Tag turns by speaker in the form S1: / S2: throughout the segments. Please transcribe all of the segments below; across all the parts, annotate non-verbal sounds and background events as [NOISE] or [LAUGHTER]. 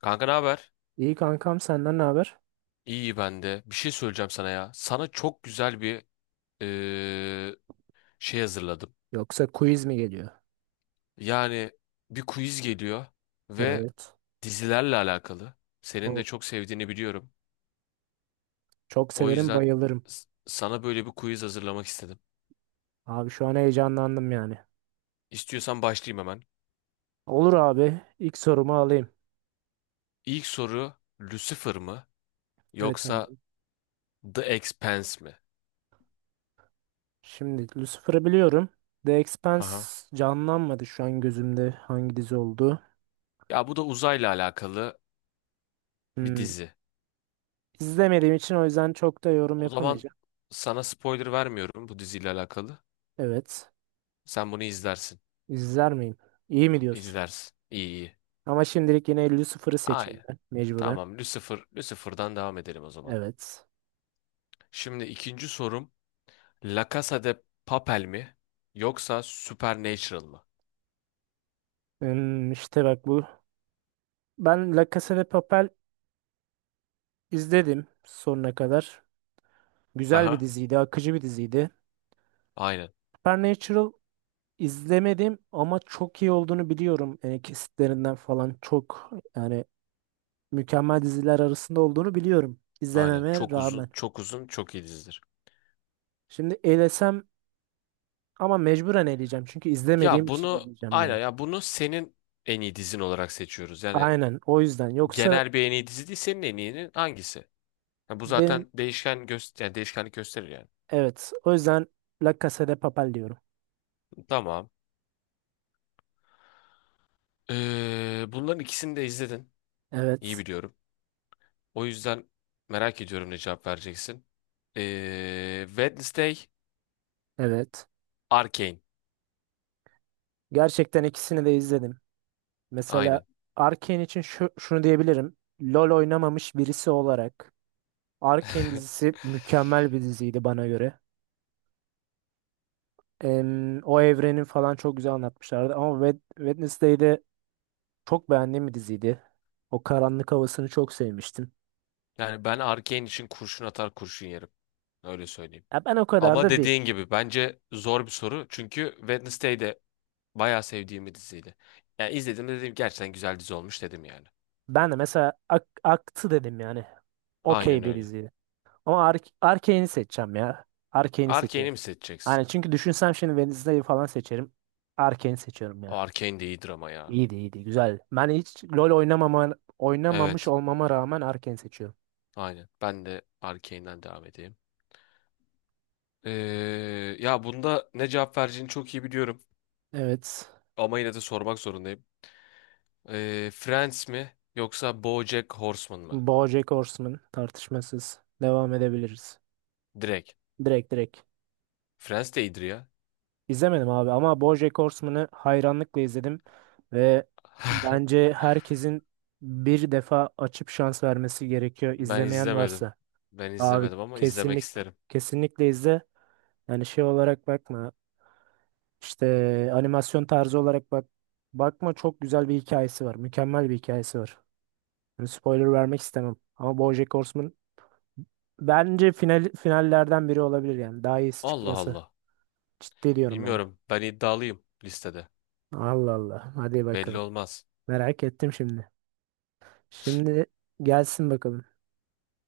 S1: Kanka, ne haber?
S2: İyi kankam senden ne haber?
S1: İyi ben de. Bir şey söyleyeceğim sana ya. Sana çok güzel bir eee, şey hazırladım.
S2: Yoksa quiz mi geliyor?
S1: Yani bir quiz geliyor ve
S2: Evet.
S1: dizilerle alakalı. Senin de
S2: O,
S1: çok sevdiğini biliyorum.
S2: çok
S1: O
S2: severim
S1: yüzden
S2: bayılırım.
S1: sana böyle bir quiz hazırlamak istedim.
S2: Abi şu an heyecanlandım yani.
S1: İstiyorsan başlayayım hemen.
S2: Olur abi. İlk sorumu alayım.
S1: İlk soru Lucifer mı
S2: Evet abi.
S1: yoksa The Expanse mi?
S2: Şimdi Lucifer'ı biliyorum. The
S1: Haha.
S2: Expanse canlanmadı şu an gözümde hangi dizi oldu.
S1: Ya bu da uzayla alakalı bir
S2: Hmm,
S1: dizi.
S2: izlemediğim için o yüzden çok da yorum
S1: O zaman
S2: yapamayacağım.
S1: sana spoiler vermiyorum bu diziyle alakalı.
S2: Evet.
S1: Sen bunu izlersin.
S2: İzler miyim? İyi mi diyorsun?
S1: İzlersin. İyi iyi.
S2: Ama şimdilik yine Lucifer'ı seçeyim
S1: Aynen.
S2: ben mecburen.
S1: Tamam. Lucifer, Lucifer'dan devam edelim o zaman.
S2: Evet.
S1: Şimdi ikinci sorum La Casa de Papel mi yoksa Supernatural mı?
S2: İşte bak bu. Ben La Casa de Papel İzledim sonuna kadar. Güzel bir
S1: Aha.
S2: diziydi, akıcı bir diziydi.
S1: Aynen.
S2: Supernatural izlemedim ama çok iyi olduğunu biliyorum. Yani kesitlerinden falan çok yani mükemmel diziler arasında olduğunu biliyorum.
S1: Aynen.
S2: İzlememe
S1: Çok
S2: rağmen.
S1: uzun, çok uzun, çok iyi dizidir.
S2: Şimdi elesem ama mecburen eleyeceğim. Çünkü izlemediğim
S1: Ya
S2: için
S1: bunu
S2: eleyeceğim
S1: aynen,
S2: ben.
S1: ya bunu senin en iyi dizin olarak seçiyoruz. Yani
S2: Aynen o yüzden. Yoksa
S1: genel bir en iyi dizi değil, senin en iyinin hangisi? Ya bu
S2: benim
S1: zaten değişken göster yani değişkenlik gösterir yani.
S2: evet o yüzden La Casa de Papel diyorum.
S1: Tamam. Bunların ikisini de izledin. İyi
S2: Evet.
S1: biliyorum. O yüzden merak ediyorum ne cevap vereceksin. Wednesday,
S2: Evet.
S1: Arcane.
S2: Gerçekten ikisini de izledim. Mesela
S1: Aynen.
S2: Arcane için şunu diyebilirim. LoL oynamamış birisi olarak Arcane
S1: [LAUGHS]
S2: dizisi mükemmel bir diziydi bana göre. O evrenin falan çok güzel anlatmışlardı ama Wednesday'de çok beğendiğim bir diziydi. O karanlık havasını çok sevmiştim.
S1: Yani ben Arcane için kurşun atar, kurşun yerim. Öyle söyleyeyim.
S2: Ya ben o kadar
S1: Ama
S2: da değil.
S1: dediğin gibi bence zor bir soru. Çünkü Wednesday de bayağı sevdiğim bir diziydi. Yani izledim de dedim gerçekten güzel dizi olmuş dedim yani.
S2: Ben de mesela aktı dedim yani.
S1: Aynen
S2: Okey bir
S1: öyle.
S2: diziydi. Ama Arcane'i seçeceğim ya. Arcane'i
S1: Arcane'i
S2: seçiyorum.
S1: mi seçeceksin?
S2: Yani çünkü düşünsem şimdi Wednesday'ı falan seçerim. Arcane'i seçiyorum
S1: O
S2: ya.
S1: Arcane de iyidir ama ya.
S2: İyiydi iyiydi güzel. Ben hiç LoL oynamamış
S1: Evet.
S2: olmama rağmen Arken seçiyorum.
S1: Aynen. Ben de Arcane'den devam edeyim. Ee, ya bunda ne cevap vereceğini çok iyi biliyorum.
S2: Evet.
S1: Ama yine de sormak zorundayım. Friends mi yoksa BoJack Horseman mı?
S2: BoJack Horseman tartışmasız. Devam edebiliriz.
S1: Direkt.
S2: Direkt direkt.
S1: Friends de iyidir ya.
S2: İzlemedim abi ama BoJack Horseman'ı hayranlıkla izledim. Ve
S1: [LAUGHS]
S2: bence herkesin bir defa açıp şans vermesi gerekiyor
S1: Ben
S2: izlemeyen
S1: izlemedim.
S2: varsa.
S1: Ben
S2: Abi
S1: izlemedim ama izlemek
S2: kesinlik
S1: isterim.
S2: kesinlikle izle. Yani şey olarak bakma. İşte animasyon tarzı olarak bak. Bakma çok güzel bir hikayesi var. Mükemmel bir hikayesi var. Yani spoiler vermek istemem. Ama BoJack Horseman bence finallerden biri olabilir yani. Daha iyisi
S1: Allah
S2: çıkması.
S1: Allah.
S2: Ciddi diyorum yani.
S1: Bilmiyorum. Ben iddialıyım listede.
S2: Allah Allah. Hadi
S1: Belli
S2: bakalım.
S1: olmaz.
S2: Merak ettim şimdi. Şimdi gelsin bakalım.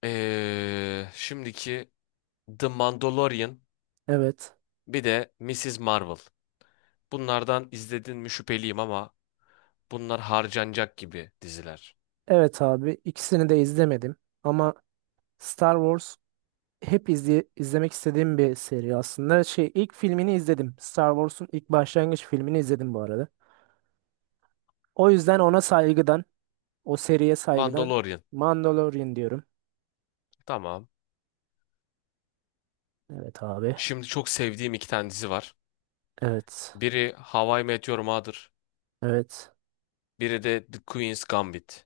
S1: Şimdiki The Mandalorian,
S2: Evet.
S1: bir de Mrs. Marvel. Bunlardan izledin mi şüpheliyim ama bunlar harcanacak gibi diziler.
S2: Evet abi. İkisini de izlemedim. Ama Star Wars hep izlemek istediğim bir seri aslında. Şey ilk filmini izledim. Star Wars'un ilk başlangıç filmini izledim bu arada. O yüzden ona saygıdan, o seriye saygıdan
S1: Mandalorian.
S2: Mandalorian diyorum.
S1: Tamam.
S2: Evet abi.
S1: Şimdi çok sevdiğim iki tane dizi var.
S2: Evet.
S1: Biri How I Met Your Mother.
S2: Evet.
S1: Biri de The Queen's Gambit.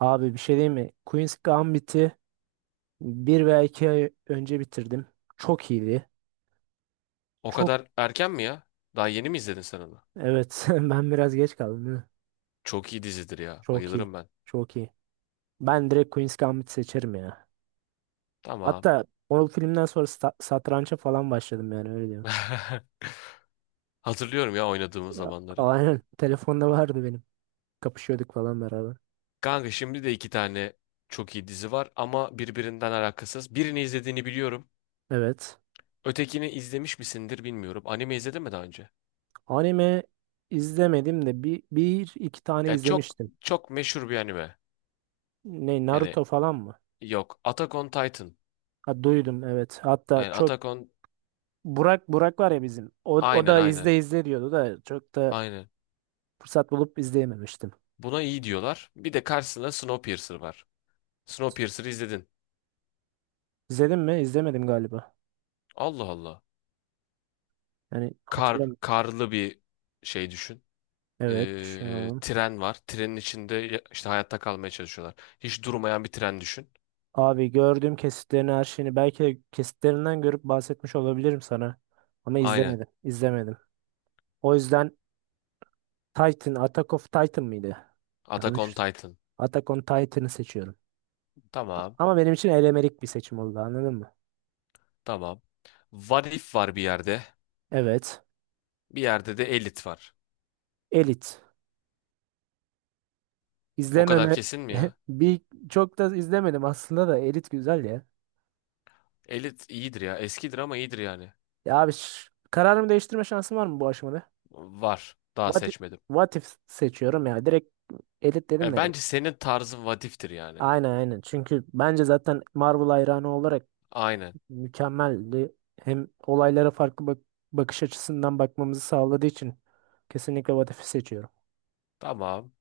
S2: Abi bir şey diyeyim mi? Queen's Gambit'i bir veya iki ay önce bitirdim. Çok iyiydi.
S1: O
S2: Çok
S1: kadar erken mi ya? Daha yeni mi izledin sen onu?
S2: evet [LAUGHS] ben biraz geç kaldım değil mi?
S1: Çok iyi dizidir ya.
S2: Çok iyi.
S1: Bayılırım ben.
S2: Çok iyi. Ben direkt Queen's Gambit seçerim ya.
S1: Tamam.
S2: Hatta o filmden sonra satrança falan başladım yani öyle diyorum.
S1: [LAUGHS] Hatırlıyorum ya oynadığımız
S2: A-
S1: zamanları.
S2: Aynen. [LAUGHS] Telefonda vardı benim. Kapışıyorduk falan beraber.
S1: Kanka, şimdi de iki tane çok iyi dizi var ama birbirinden alakasız. Birini izlediğini biliyorum.
S2: Evet.
S1: Ötekini izlemiş misindir bilmiyorum. Anime izledin mi daha önce?
S2: Anime izlemedim de bir iki tane
S1: Ya çok
S2: izlemiştim.
S1: çok meşhur bir anime.
S2: Ne
S1: Yani
S2: Naruto falan mı?
S1: yok. Attack on Titan.
S2: Ha, duydum evet. Hatta
S1: Yani
S2: çok
S1: Attack on...
S2: Burak var ya bizim. O
S1: Aynen
S2: da izle
S1: aynen.
S2: izle diyordu da çok da
S1: Aynen.
S2: fırsat bulup izleyememiştim.
S1: Buna iyi diyorlar. Bir de karşısında Snowpiercer var. Snowpiercer'ı izledin.
S2: İzledim mi? İzlemedim galiba.
S1: Allah Allah.
S2: Yani hatırlamıyorum.
S1: Karlı bir şey düşün.
S2: Evet düşünüyorum.
S1: Tren var. Trenin içinde işte hayatta kalmaya çalışıyorlar. Hiç durmayan bir tren düşün.
S2: Abi gördüğüm kesitlerini her şeyini belki de kesitlerinden görüp bahsetmiş olabilirim sana. Ama
S1: Aynen.
S2: izlemedim. İzlemedim. O yüzden Titan, Attack of Titan mıydı?
S1: Attack on
S2: Yanlış.
S1: Titan.
S2: Attack on Titan'ı seçiyorum. A-
S1: Tamam.
S2: Ama benim için elemelik bir seçim oldu anladın mı?
S1: Tamam. What If var bir yerde.
S2: Evet.
S1: Bir yerde de Elite var.
S2: Elite.
S1: O kadar
S2: İzlememe
S1: kesin mi
S2: [LAUGHS]
S1: ya?
S2: bir çok da izlemedim aslında da Elit güzel ya.
S1: Elite iyidir ya. Eskidir ama iyidir yani.
S2: Ya abi kararımı değiştirme şansım var mı bu aşamada?
S1: Var. Daha
S2: What,
S1: seçmedim.
S2: What If seçiyorum ya. Direkt Elit dedim
S1: Ya
S2: de.
S1: bence senin tarzın What If'tir yani.
S2: Aynen aynen. Çünkü bence zaten Marvel hayranı olarak
S1: Aynen.
S2: mükemmeldi. Hem olaylara farklı bakış açısından bakmamızı sağladığı için kesinlikle What If'i seçiyorum.
S1: Tamam.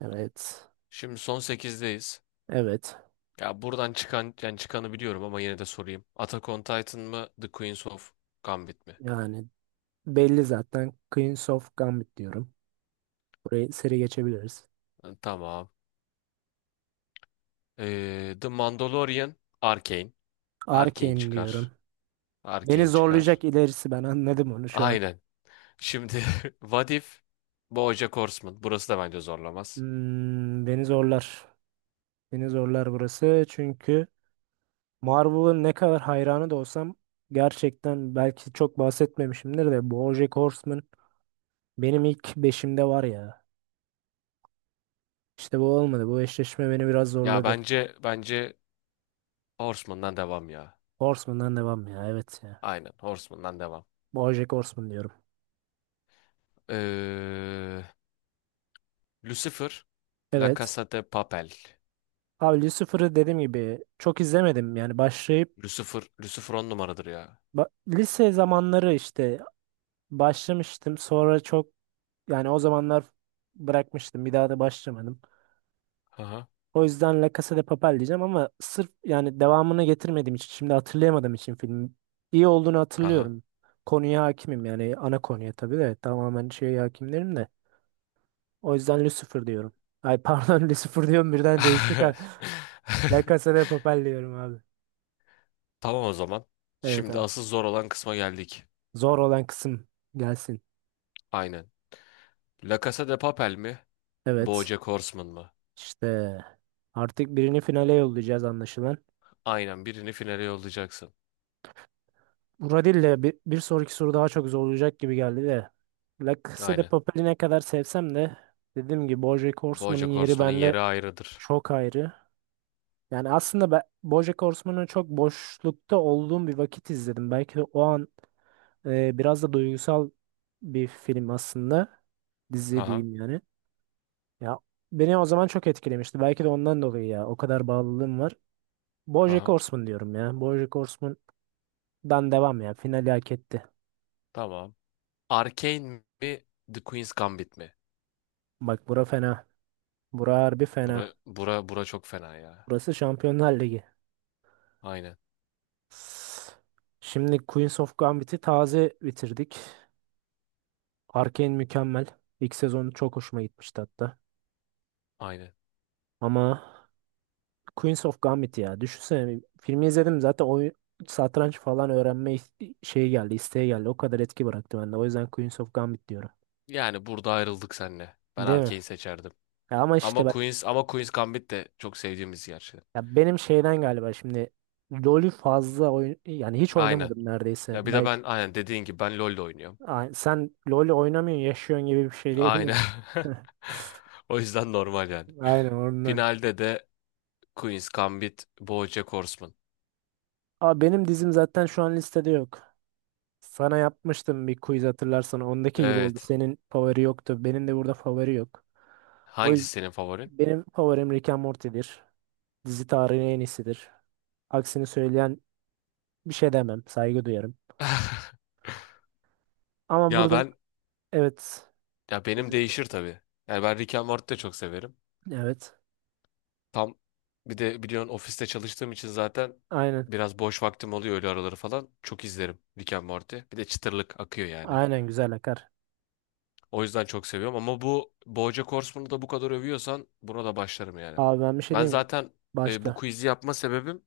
S2: Evet.
S1: Şimdi son sekizdeyiz.
S2: Evet.
S1: Ya buradan çıkan, yani çıkanı biliyorum ama yine de sorayım. Attack on Titan mı, The Queens of Gambit mi?
S2: Yani belli zaten. Queens of Gambit diyorum. Burayı seri geçebiliriz.
S1: Ha, tamam. The Mandalorian, Arcane. Arcane
S2: Arcane diyorum.
S1: çıkar.
S2: Beni
S1: Arcane çıkar.
S2: zorlayacak ilerisi ben anladım onu şu an.
S1: Aynen. Şimdi [LAUGHS] What If, BoJack Horseman. Burası da bence zorlamaz.
S2: Beni zorlar. Beni zorlar burası. Çünkü Marvel'ın ne kadar hayranı da olsam gerçekten belki çok bahsetmemişimdir de BoJack Horseman benim ilk beşimde var ya. İşte bu olmadı. Bu eşleşme beni biraz
S1: Ya
S2: zorladı.
S1: bence bence Horseman'dan devam ya.
S2: Horseman'dan devam ya. Evet ya.
S1: Aynen Horseman'dan devam.
S2: BoJack Horseman diyorum.
S1: Ee, Lucifer, La
S2: Evet.
S1: Casa de Papel.
S2: Abi Lucifer'ı dediğim gibi çok izlemedim. Yani başlayıp
S1: Lucifer, Lucifer on numaradır ya.
S2: lise zamanları işte başlamıştım. Sonra çok yani o zamanlar bırakmıştım. Bir daha da başlamadım.
S1: Aha.
S2: O yüzden La Casa de Papel diyeceğim ama sırf yani devamını getirmediğim için şimdi hatırlayamadığım için filmin iyi olduğunu
S1: Haha.
S2: hatırlıyorum. Konuya hakimim yani ana konuya tabii de tamamen şeye hakimlerim de. O yüzden Lucifer diyorum. Ay pardon [LAUGHS] Lucifer diyorum birden değiştik. Ha. La Casa
S1: [LAUGHS]
S2: de Papel diyorum abi.
S1: Tamam o zaman.
S2: Evet
S1: Şimdi
S2: abi.
S1: asıl zor olan kısma geldik.
S2: Zor olan kısım gelsin.
S1: Aynen. La Casa de Papel mi?
S2: Evet.
S1: BoJack Horseman mı?
S2: İşte artık birini finale yollayacağız anlaşılan.
S1: Aynen, birini finale yollayacaksın.
S2: Buradille bir sonraki soru daha çok zor olacak gibi geldi de. La Casa de
S1: Aynen.
S2: Papel'i ne kadar sevsem de dediğim gibi BoJack Horseman'ın
S1: BoJack
S2: yeri
S1: Horseman'ın
S2: bende
S1: yeri ayrıdır.
S2: çok ayrı. Yani aslında ben BoJack Horseman'ı çok boşlukta olduğum bir vakit izledim. Belki de o an biraz da duygusal bir film aslında. Dizi
S1: Haha.
S2: diyeyim yani. Ya beni o zaman çok etkilemişti. Belki de ondan dolayı ya. O kadar bağlılığım var. BoJack
S1: Haha.
S2: Horseman diyorum ya. BoJack Horseman'dan devam ya. Finali hak etti.
S1: Tamam. Arcane mi? The Queen's Gambit mi?
S2: Bak bura fena. Bura harbi fena.
S1: Bura çok fena ya.
S2: Burası Şampiyonlar Ligi.
S1: Aynen.
S2: Şimdi Queens of Gambit'i taze bitirdik. Arcane mükemmel. İlk sezonu çok hoşuma gitmişti hatta.
S1: Aynen.
S2: Ama Queens of Gambit ya. Düşünsene filmi izledim zaten oyun satranç falan öğrenme şeyi geldi, isteği geldi. O kadar etki bıraktı bende. O yüzden Queens of Gambit diyorum.
S1: Yani burada ayrıldık seninle. Ben
S2: Değil mi?
S1: Arcane seçerdim.
S2: Ya ama işte
S1: Ama
S2: ben,
S1: Ama Queen's Gambit de çok sevdiğimiz
S2: ya
S1: gerçekten.
S2: benim şeyden galiba şimdi LoL'ü fazla oyun yani hiç
S1: Aynen.
S2: oynamadım neredeyse.
S1: Ya bir de
S2: Belki
S1: ben aynen dediğin gibi ben LoL'de oynuyorum.
S2: Ay, sen LoL oynamıyorsun, yaşıyorsun gibi bir şey
S1: Aynen.
S2: diyebilirim.
S1: [LAUGHS]
S2: [LAUGHS]
S1: O yüzden normal yani.
S2: Aynen oradan.
S1: Finalde de Queen's Gambit, BoJack Horseman.
S2: Aa, benim dizim zaten şu an listede yok. Sana yapmıştım bir quiz hatırlarsan. Ondaki gibi oldu.
S1: Evet.
S2: Senin favori yoktu. Benim de burada favori yok. O
S1: Hangisi
S2: yüzden
S1: senin favorin?
S2: benim favorim Rick and Morty'dir. Dizi tarihinin en iyisidir. Aksini söyleyen bir şey demem. Saygı duyarım.
S1: [LAUGHS]
S2: Ama
S1: Ya
S2: burada
S1: ben
S2: evet.
S1: ya benim
S2: Sözünü
S1: değişir
S2: kestim.
S1: tabii. Yani ben Rick and Morty'yi de çok severim.
S2: Evet.
S1: Tam bir de biliyorsun ofiste çalıştığım için zaten
S2: Aynen.
S1: biraz boş vaktim oluyor, öyle araları falan. Çok izlerim Rick and Morty. Bir de çıtırlık akıyor yani.
S2: Aynen güzel akar.
S1: O yüzden çok seviyorum ama bu BoJack Horseman'ı da bu kadar övüyorsan buna da başlarım yani.
S2: Abi ben bir şey
S1: Ben
S2: diyeyim mi?
S1: zaten bu
S2: Başla.
S1: quiz'i yapma sebebim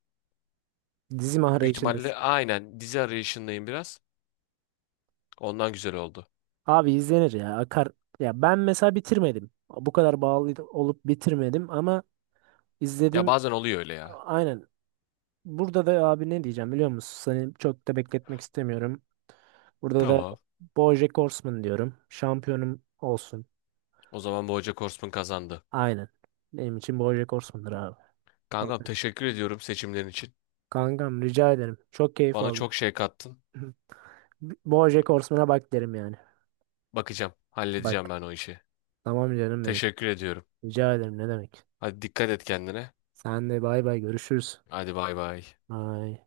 S2: Dizi
S1: büyük ihtimalle
S2: mahrajındasın.
S1: aynen dizi arayışındayım biraz. Ondan güzel oldu.
S2: Abi izlenir ya. Akar. Ya ben mesela bitirmedim. Bu kadar bağlı olup bitirmedim ama
S1: Ya
S2: izledim.
S1: bazen oluyor öyle ya.
S2: Aynen. Burada da abi ne diyeceğim biliyor musun? Seni çok da bekletmek istemiyorum. Burada da
S1: Tamam.
S2: BoJack Horseman diyorum. Şampiyonum olsun.
S1: O zaman BoJack Horseman kazandı.
S2: Aynen. Benim için BoJack Horseman'dır abi.
S1: Kankam,
S2: Okey.
S1: teşekkür ediyorum seçimlerin için.
S2: Kankam rica ederim. Çok keyif
S1: Bana
S2: aldım.
S1: çok şey kattın.
S2: [LAUGHS] BoJack Horseman'a bak derim yani.
S1: Bakacağım, halledeceğim
S2: Bak.
S1: ben o işi.
S2: Tamam canım benim.
S1: Teşekkür ediyorum.
S2: Rica ederim ne demek.
S1: Hadi dikkat et kendine.
S2: Sen de bay bay görüşürüz.
S1: Hadi bay bay.
S2: Bye.